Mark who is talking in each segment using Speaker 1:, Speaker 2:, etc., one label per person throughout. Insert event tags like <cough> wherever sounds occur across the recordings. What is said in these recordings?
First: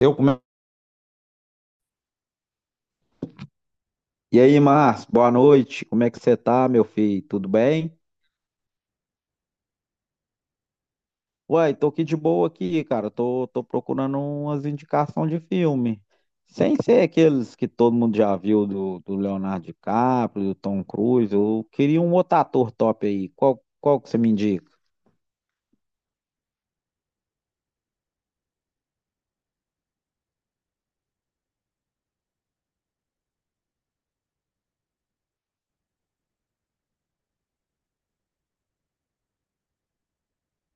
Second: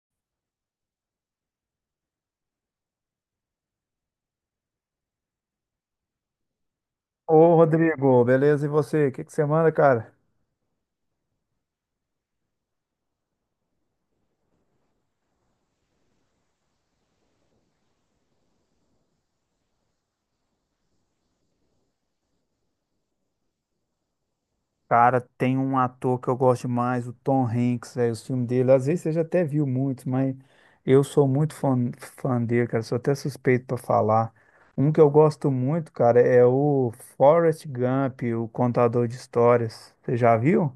Speaker 1: Eu come- E aí, Márcio, boa noite. Como é que você tá, meu filho? Tudo
Speaker 2: Ô,
Speaker 1: bem?
Speaker 2: Rodrigo, beleza? E você? O que que você manda, cara?
Speaker 1: Uai, tô aqui de boa aqui, cara. Tô procurando umas indicações de filme. Sem ser aqueles que todo mundo já viu do Leonardo DiCaprio, do Tom Cruise. Eu queria um outro ator top aí. Qual que você me indica?
Speaker 2: Cara, tem um ator que eu gosto demais, o Tom Hanks, velho, os filmes dele. Às vezes você já até viu muitos, mas eu sou muito fã, fã dele, cara. Sou até suspeito pra falar. Um que eu gosto muito, cara, é o Forrest Gump, o contador de histórias. Você já viu?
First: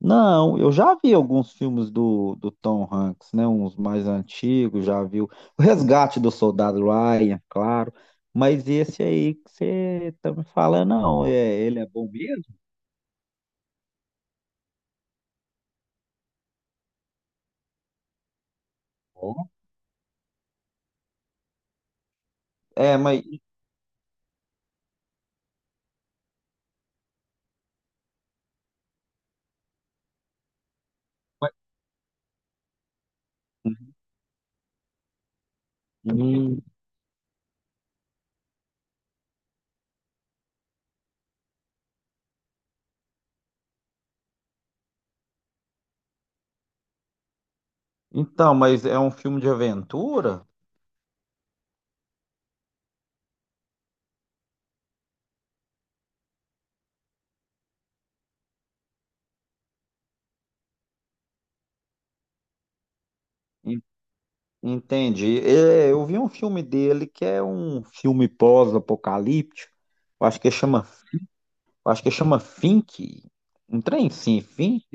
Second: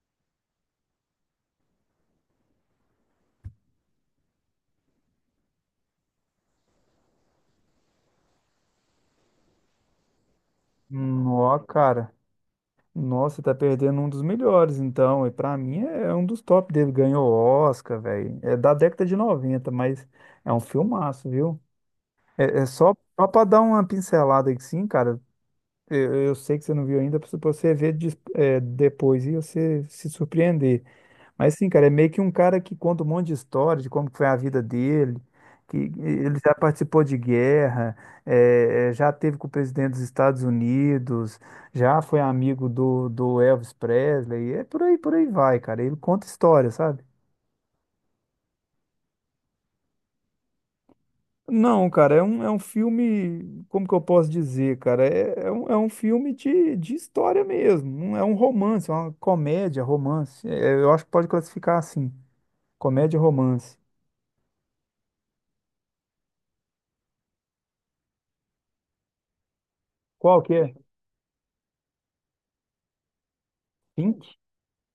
Speaker 1: Não, eu já vi alguns filmes do Tom Hanks, né? Uns mais antigos, já vi o <laughs> o Resgate do Soldado Ryan, claro. Mas esse aí que você tá me falando, não,
Speaker 2: Nó,
Speaker 1: ele é bom
Speaker 2: cara.
Speaker 1: mesmo?
Speaker 2: Nossa, tá perdendo um dos melhores, então. E pra mim é um dos top dele. Ganhou Oscar, velho. É da década de
Speaker 1: Bom.
Speaker 2: 90, mas é um filmaço, viu? É só,
Speaker 1: É,
Speaker 2: só para dar uma pincelada aqui, sim, cara. Eu sei que você não viu ainda, para você ver depois e você se surpreender. Mas sim, cara, é meio que um cara que conta um monte de história de como que foi a vida dele, que ele já
Speaker 1: hum,
Speaker 2: participou de guerra, já teve com o presidente dos Estados Unidos, já foi amigo do Elvis Presley, é por aí vai, cara. Ele conta história, sabe?
Speaker 1: então, mas é um filme de aventura?
Speaker 2: Não, cara, é um filme, como que eu posso dizer, cara? É um filme de história mesmo, não é um romance, é uma comédia, romance. É, eu acho que pode classificar assim, comédia, romance.
Speaker 1: En- Entendi. É, eu vi um filme dele que é um filme pós-apocalíptico. Eu Acho
Speaker 2: Qual
Speaker 1: que
Speaker 2: que é?
Speaker 1: chama, eu acho que chama Fink. Um trem
Speaker 2: Pink?
Speaker 1: sim, Fink.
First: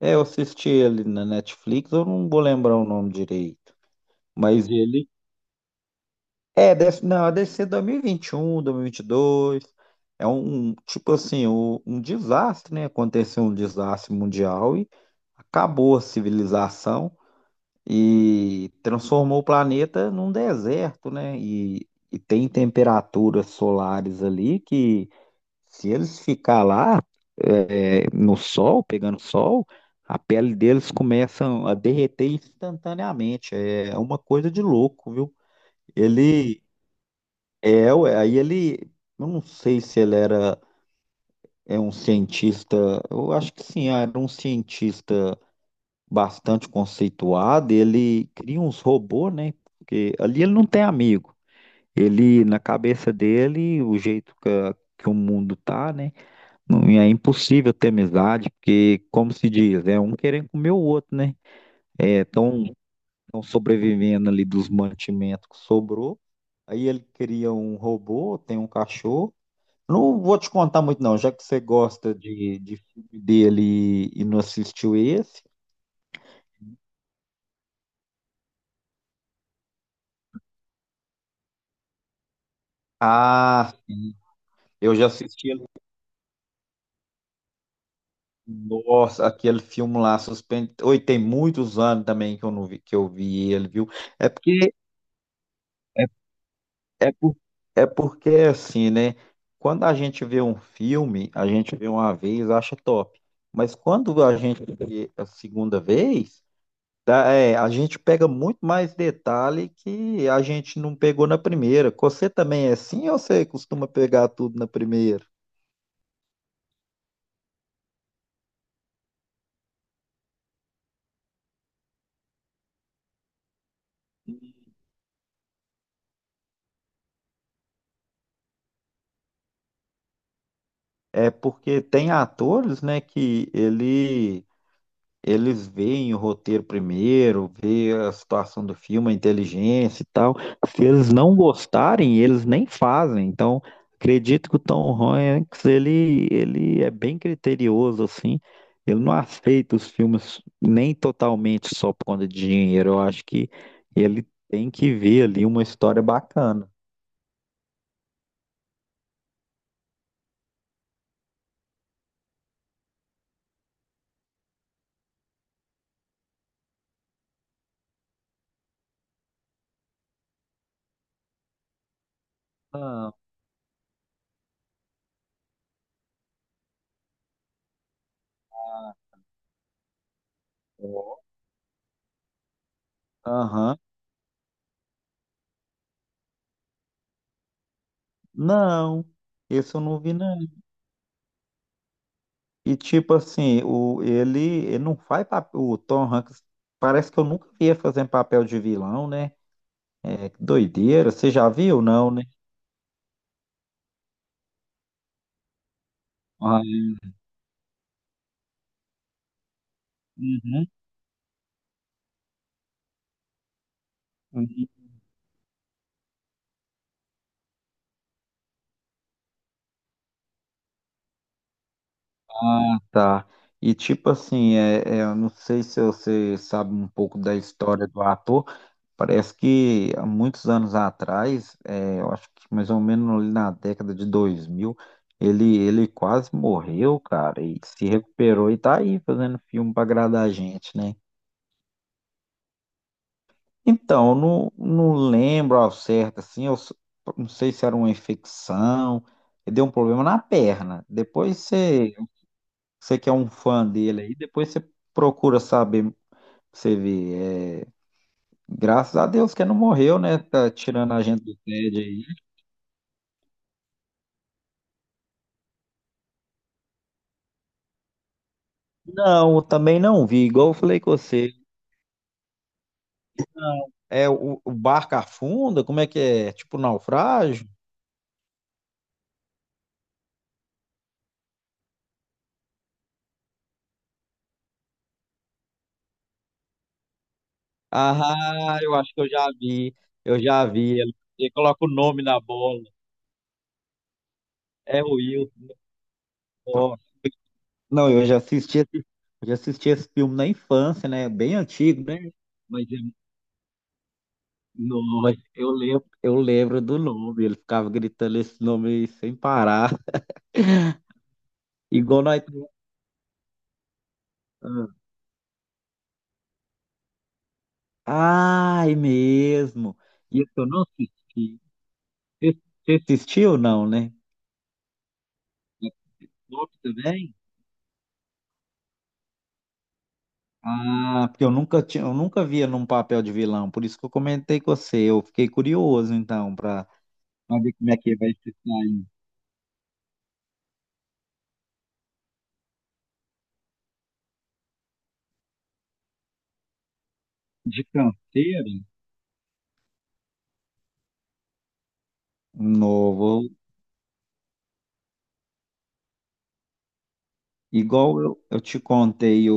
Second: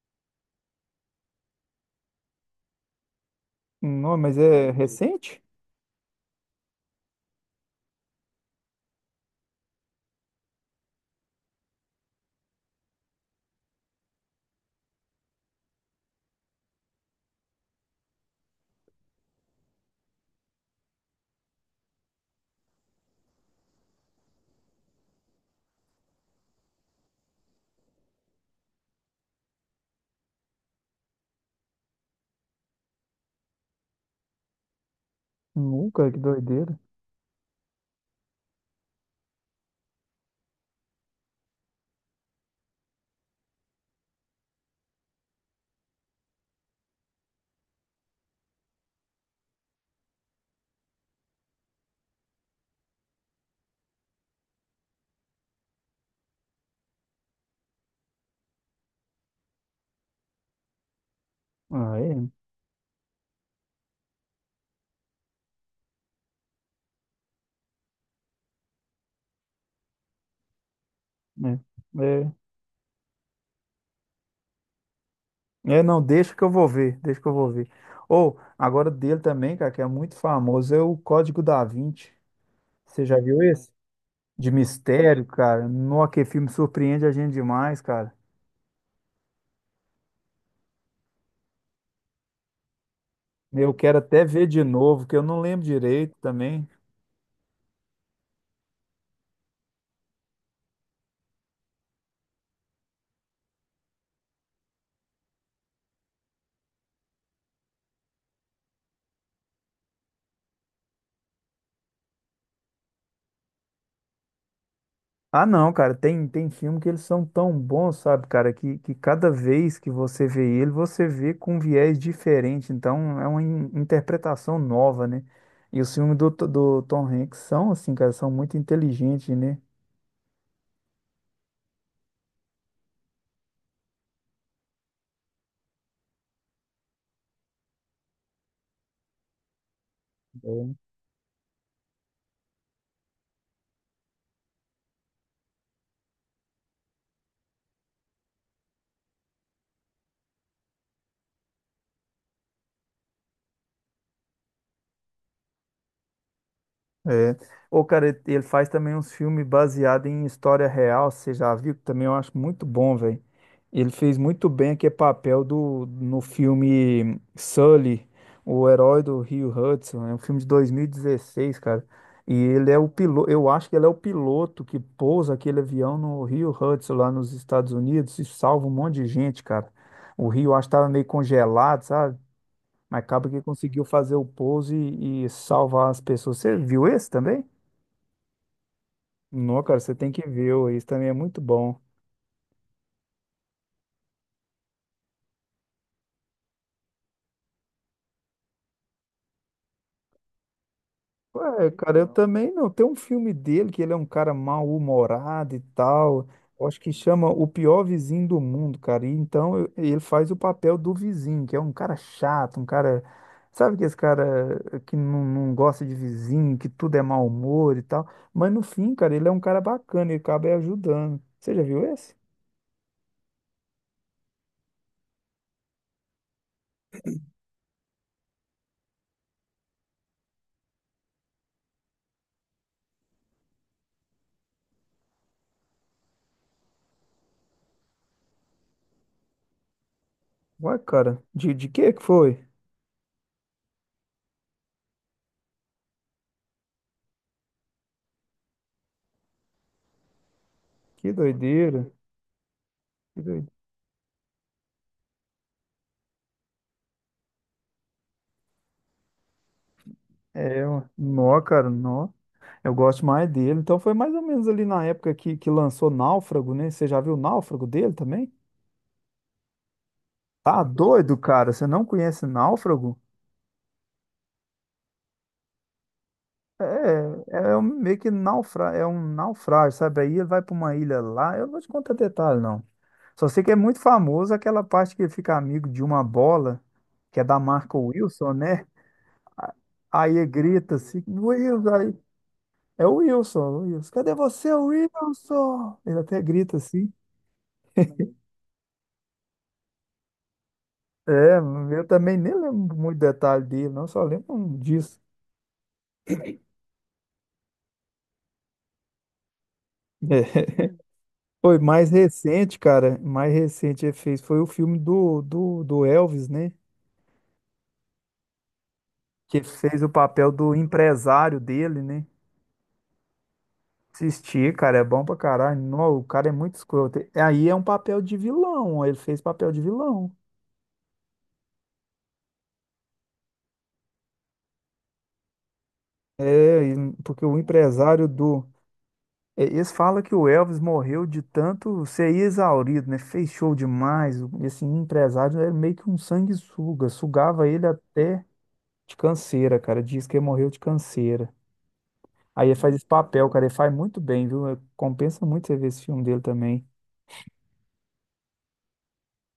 Speaker 1: É, eu assisti ele na Netflix, eu não vou lembrar o nome direito.
Speaker 2: Não, mas
Speaker 1: Mas
Speaker 2: é
Speaker 1: ele.
Speaker 2: recente?
Speaker 1: É, deve, não, deve ser 2021, 2022. É tipo assim, um desastre, né? Aconteceu um desastre mundial e acabou a civilização e transformou o planeta num deserto, né? E tem temperaturas solares ali que se eles ficar lá no sol, pegando sol, a pele deles começa a derreter instantaneamente. É uma coisa de louco, viu?
Speaker 2: Nunca, que
Speaker 1: Ele
Speaker 2: doideira.
Speaker 1: Ué, eu não sei se ele era um cientista, eu acho que sim, era um cientista bastante conceituado. Ele cria uns robôs, né? Porque ali ele não tem amigo. Ele, na cabeça dele, o jeito que, que o mundo tá, né? Não, e é impossível ter amizade, porque, como se diz, é um querendo comer o outro, né?
Speaker 2: Ah,
Speaker 1: É,
Speaker 2: é,
Speaker 1: estão sobrevivendo ali dos mantimentos que sobrou. Aí ele cria um robô, tem um cachorro. Não vou te contar muito, não, já que você
Speaker 2: é,
Speaker 1: gosta
Speaker 2: é.
Speaker 1: de filme dele e não assistiu esse.
Speaker 2: É, não, deixa que eu vou ver, deixa que eu vou ver. Ou, agora dele também, cara, que é muito famoso, é o Código da Vinci. Você já viu esse?
Speaker 1: Ah, sim.
Speaker 2: De
Speaker 1: Eu já
Speaker 2: mistério,
Speaker 1: assisti ele.
Speaker 2: cara. Nossa, que filme surpreende a gente demais, cara.
Speaker 1: Nossa, aquele filme lá, suspense. Oi, tem muitos anos também que eu não vi, que eu vi ele,
Speaker 2: Eu
Speaker 1: viu?
Speaker 2: quero até
Speaker 1: É
Speaker 2: ver de
Speaker 1: porque
Speaker 2: novo, que eu não lembro direito também.
Speaker 1: É, por, é porque assim, né? Quando a gente vê um filme, a gente vê uma vez, acha top. Mas quando a gente vê a segunda vez, tá, a gente pega muito mais detalhe que a gente não pegou na primeira. Você também é assim ou você costuma pegar tudo na primeira?
Speaker 2: Ah, não, cara, tem filme que eles são tão bons, sabe, cara, que cada vez que você vê ele, você vê com um viés diferente. Então, é uma interpretação nova, né? E os filmes do Tom Hanks são, assim, cara, são muito inteligentes, né?
Speaker 1: É porque tem atores, né, que ele eles veem o roteiro primeiro, vê a situação do filme, a inteligência e tal. Se eles não gostarem, eles nem fazem. Então, acredito que o Tom Hanks, ele é bem criterioso, assim. Ele não aceita os filmes nem totalmente só por conta de dinheiro. Eu acho que ele tem que ver ali uma história bacana.
Speaker 2: É. Ô, cara, ele faz também uns filmes baseados em história real, você já viu? Que também eu acho muito bom, velho. Ele fez muito bem aquele papel no filme Sully, o herói do Rio Hudson. É um filme de 2016, cara. E ele é o
Speaker 1: Ah,
Speaker 2: piloto, eu acho que ele é o piloto que pousa aquele avião no Rio Hudson, lá nos Estados Unidos, e salva um monte de gente, cara. O rio, acho que estava meio
Speaker 1: ó,
Speaker 2: congelado, sabe? Mas acaba que
Speaker 1: aham.
Speaker 2: conseguiu fazer o pouso e salvar as pessoas. Você viu esse também?
Speaker 1: Não,
Speaker 2: Não,
Speaker 1: esse
Speaker 2: cara,
Speaker 1: eu
Speaker 2: você
Speaker 1: não
Speaker 2: tem
Speaker 1: vi,
Speaker 2: que
Speaker 1: não.
Speaker 2: ver, ó, isso também é muito bom.
Speaker 1: E tipo assim, ele não faz papel. O Tom Hanks parece que eu nunca vi ele fazendo papel de vilão, né? É, que doideira. Você já
Speaker 2: Ué,
Speaker 1: viu,
Speaker 2: cara, eu
Speaker 1: não,
Speaker 2: Então,
Speaker 1: né?
Speaker 2: também não. Tem um filme dele que ele é um cara mal-humorado e tal.
Speaker 1: Ah,
Speaker 2: Eu acho que chama O Pior Vizinho do Mundo, cara. E então ele faz o
Speaker 1: uhum,
Speaker 2: papel do vizinho, que é um cara chato, um cara. Sabe que esse cara
Speaker 1: uhum.
Speaker 2: que não gosta de vizinho, que tudo é mau humor e tal. Mas no fim, cara, ele é um cara bacana, ele acaba ajudando. Você já viu esse?
Speaker 1: Ah, tá. E tipo assim, eu não sei se você sabe um pouco da história do ator. Parece que há muitos anos atrás, eu acho que mais ou menos ali na década de 2000 ele quase morreu, cara, e se recuperou e tá aí fazendo filme pra agradar a gente,
Speaker 2: Ué,
Speaker 1: né?
Speaker 2: cara, de que foi?
Speaker 1: Então, eu não lembro ao certo, assim, não sei se era uma infecção, ele deu um problema na perna.
Speaker 2: Que
Speaker 1: Depois
Speaker 2: doideira.
Speaker 1: você que é
Speaker 2: Que
Speaker 1: um
Speaker 2: doideira.
Speaker 1: fã dele aí, depois você procura saber, você vê. É, graças a Deus que ele não morreu, né? Tá
Speaker 2: É, ó,
Speaker 1: tirando a gente do
Speaker 2: nó, cara,
Speaker 1: tédio aí.
Speaker 2: nó. Eu gosto mais dele. Então foi mais ou menos ali na época que lançou Náufrago, né? Você já viu o Náufrago dele também?
Speaker 1: Não, eu também não vi, igual eu
Speaker 2: Tá
Speaker 1: falei com
Speaker 2: doido,
Speaker 1: você.
Speaker 2: cara. Você não conhece Náufrago?
Speaker 1: É o barco afunda? Como é que é? É tipo naufrágio?
Speaker 2: Meio que é um naufrágio, sabe? Aí ele vai pra uma ilha lá. Eu não vou te contar detalhe, não. Só sei que é muito famoso aquela parte que ele fica amigo de uma bola, que é da marca Wilson,
Speaker 1: Ah,
Speaker 2: né?
Speaker 1: eu acho que
Speaker 2: A- Aí
Speaker 1: eu
Speaker 2: ele
Speaker 1: já
Speaker 2: grita
Speaker 1: vi. Ele
Speaker 2: assim,
Speaker 1: ele coloca o
Speaker 2: Wilson, aí.
Speaker 1: nome na bola.
Speaker 2: É o Wilson, o Wilson. Cadê você,
Speaker 1: É o
Speaker 2: Wilson? Ele até grita
Speaker 1: Ó,
Speaker 2: assim.
Speaker 1: não, eu já assisti esse filme na infância, né? Bem
Speaker 2: É,
Speaker 1: antigo,
Speaker 2: eu
Speaker 1: né?
Speaker 2: também nem
Speaker 1: Mas
Speaker 2: lembro
Speaker 1: é-
Speaker 2: muito detalhe dele, não, só lembro um disso.
Speaker 1: Nossa, eu lembro do nome. Ele ficava gritando esse nome aí sem parar. <laughs>
Speaker 2: <laughs> É. Foi mais
Speaker 1: Igual nós.
Speaker 2: recente, cara. Mais recente ele fez foi o
Speaker 1: Ah,
Speaker 2: filme do Elvis, né?
Speaker 1: ai,
Speaker 2: Que ele
Speaker 1: mesmo.
Speaker 2: fez o
Speaker 1: E
Speaker 2: papel
Speaker 1: esse eu
Speaker 2: do
Speaker 1: não
Speaker 2: empresário
Speaker 1: assisti.
Speaker 2: dele, né?
Speaker 1: Você você assistiu ou não, né?
Speaker 2: Assistir, cara, é bom pra caralho.
Speaker 1: É
Speaker 2: Não, o cara é
Speaker 1: top
Speaker 2: muito escroto.
Speaker 1: também?
Speaker 2: Aí é um papel de vilão, ele fez papel de vilão.
Speaker 1: Ah, porque eu nunca via num papel de vilão, por isso que eu comentei com você. Eu fiquei curioso, então,
Speaker 2: É,
Speaker 1: para
Speaker 2: porque o
Speaker 1: ver como é que
Speaker 2: empresário
Speaker 1: vai se
Speaker 2: do.
Speaker 1: sair
Speaker 2: É, eles falam que o Elvis morreu de tanto ser exaurido, né? Fez show demais. Esse empresário era meio que um sanguessuga, sugava
Speaker 1: de
Speaker 2: ele até
Speaker 1: canseira.
Speaker 2: de canseira, cara. Diz que ele morreu de canseira. Aí ele faz esse
Speaker 1: Novo.
Speaker 2: papel, cara. Ele faz muito bem, viu? É, compensa muito você ver esse filme dele também.
Speaker 1: Igual eu te contei o,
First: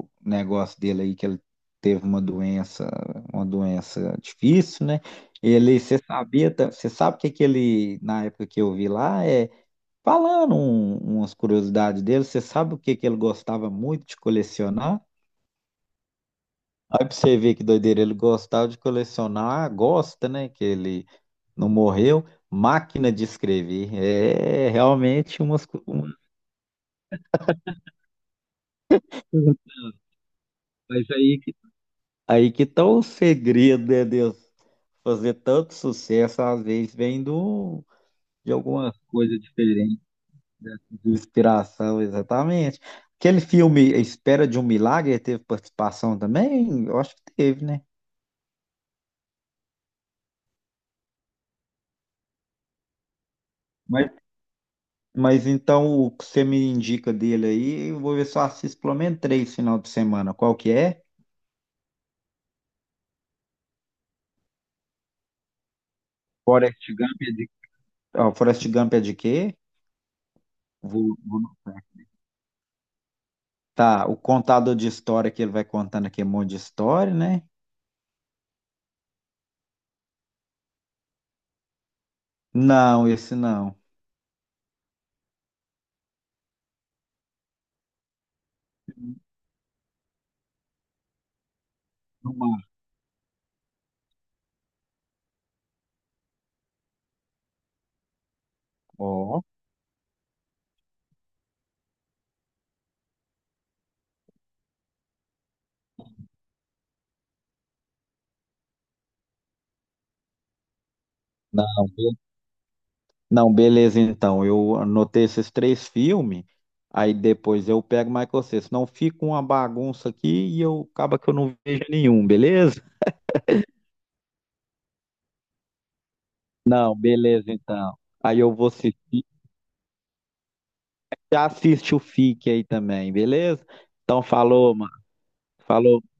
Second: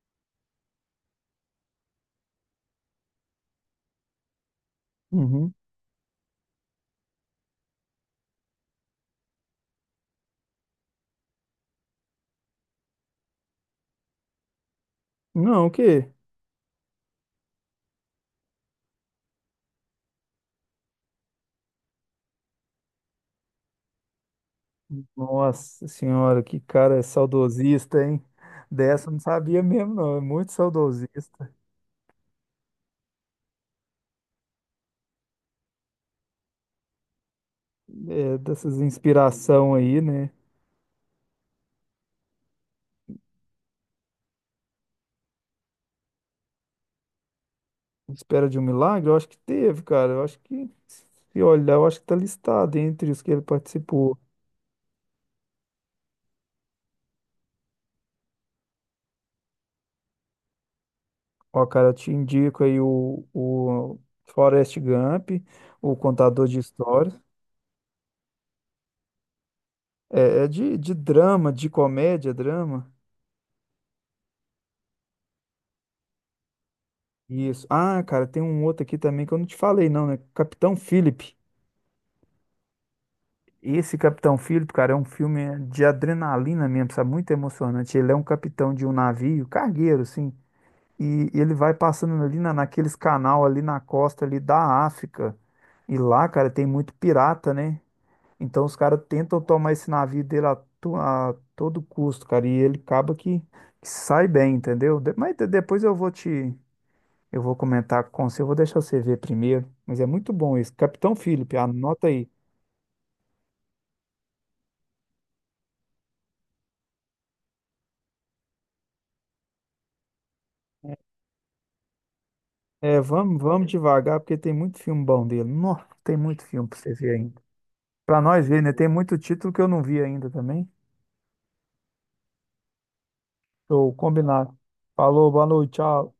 Speaker 1: o negócio dele aí, que ele teve uma doença difícil, né?
Speaker 2: Uhum.
Speaker 1: Ele, você sabia, você sabe o que que ele, na época que eu vi lá, falando umas curiosidades dele, você sabe o que que ele gostava muito de colecionar?
Speaker 2: Não, o quê?
Speaker 1: Aí pra você ver que doideira, ele gostava de colecionar, gosta, né? Que ele não morreu, máquina de escrever. É realmente
Speaker 2: Nossa
Speaker 1: umas
Speaker 2: senhora, que cara saudosista, hein? Dessa eu não sabia mesmo, não. É muito
Speaker 1: coisas aí.
Speaker 2: saudosista.
Speaker 1: Aí que tá o segredo, né, Deus? Fazer tanto sucesso, às vezes, vem do,
Speaker 2: É,
Speaker 1: de
Speaker 2: dessas
Speaker 1: alguma coisa
Speaker 2: inspiração aí,
Speaker 1: diferente,
Speaker 2: né?
Speaker 1: né? De inspiração, exatamente. Aquele filme A Espera de um Milagre teve participação também? Eu acho que teve, né?
Speaker 2: Espera de um milagre? Eu acho que teve, cara. Eu acho que, se olhar, eu acho que tá listado entre os que ele
Speaker 1: Mas,
Speaker 2: participou.
Speaker 1: mas então, o que você me indica dele aí, eu vou ver se eu assisto pelo menos 3 final de semana. Qual que é?
Speaker 2: Ó, cara, eu te indico aí o Forrest Gump, o Contador de
Speaker 1: Forrest
Speaker 2: Histórias.
Speaker 1: Gump é de, Ó, Forrest Gump é de quê?
Speaker 2: É de
Speaker 1: Vou, vou...
Speaker 2: drama, de comédia, drama.
Speaker 1: Tá, o contador de história que ele vai contando aqui, é um monte de história, né?
Speaker 2: Isso. Ah, cara, tem um outro aqui também que eu não te falei, não, né? Capitão Philip.
Speaker 1: Não, esse não.
Speaker 2: Esse Capitão Philip, cara, é um filme de adrenalina mesmo, sabe? Muito emocionante. Ele é um capitão de um navio, cargueiro, assim. E ele vai passando
Speaker 1: No
Speaker 2: ali
Speaker 1: mar.
Speaker 2: naqueles canal ali na costa ali da África. E lá, cara, tem muito pirata, né? Então os caras tentam
Speaker 1: Ó,
Speaker 2: tomar esse navio dele a todo custo, cara, e ele acaba que sai bem, entendeu? Mas depois eu vou comentar com você, eu vou deixar você ver primeiro, mas é muito bom isso Capitão Philip,
Speaker 1: não,
Speaker 2: anota
Speaker 1: be-
Speaker 2: aí.
Speaker 1: não, beleza, então. Eu anotei esses três filmes, aí depois eu pego mais com você. Senão fica uma bagunça aqui e eu acaba que eu não vejo nenhum, beleza?
Speaker 2: É, vamos, vamos devagar, porque tem muito filme bom dele. Nossa, tem muito filme pra você
Speaker 1: Não,
Speaker 2: ver ainda.
Speaker 1: beleza, então.
Speaker 2: Pra
Speaker 1: Aí
Speaker 2: nós
Speaker 1: eu
Speaker 2: ver,
Speaker 1: vou
Speaker 2: né? Tem muito
Speaker 1: assistir.
Speaker 2: título que eu não vi ainda também.
Speaker 1: Já assiste o Fique aí também, beleza?
Speaker 2: Show,
Speaker 1: Então
Speaker 2: combinado.
Speaker 1: falou, mano.
Speaker 2: Falou, boa noite,
Speaker 1: Falou.
Speaker 2: tchau.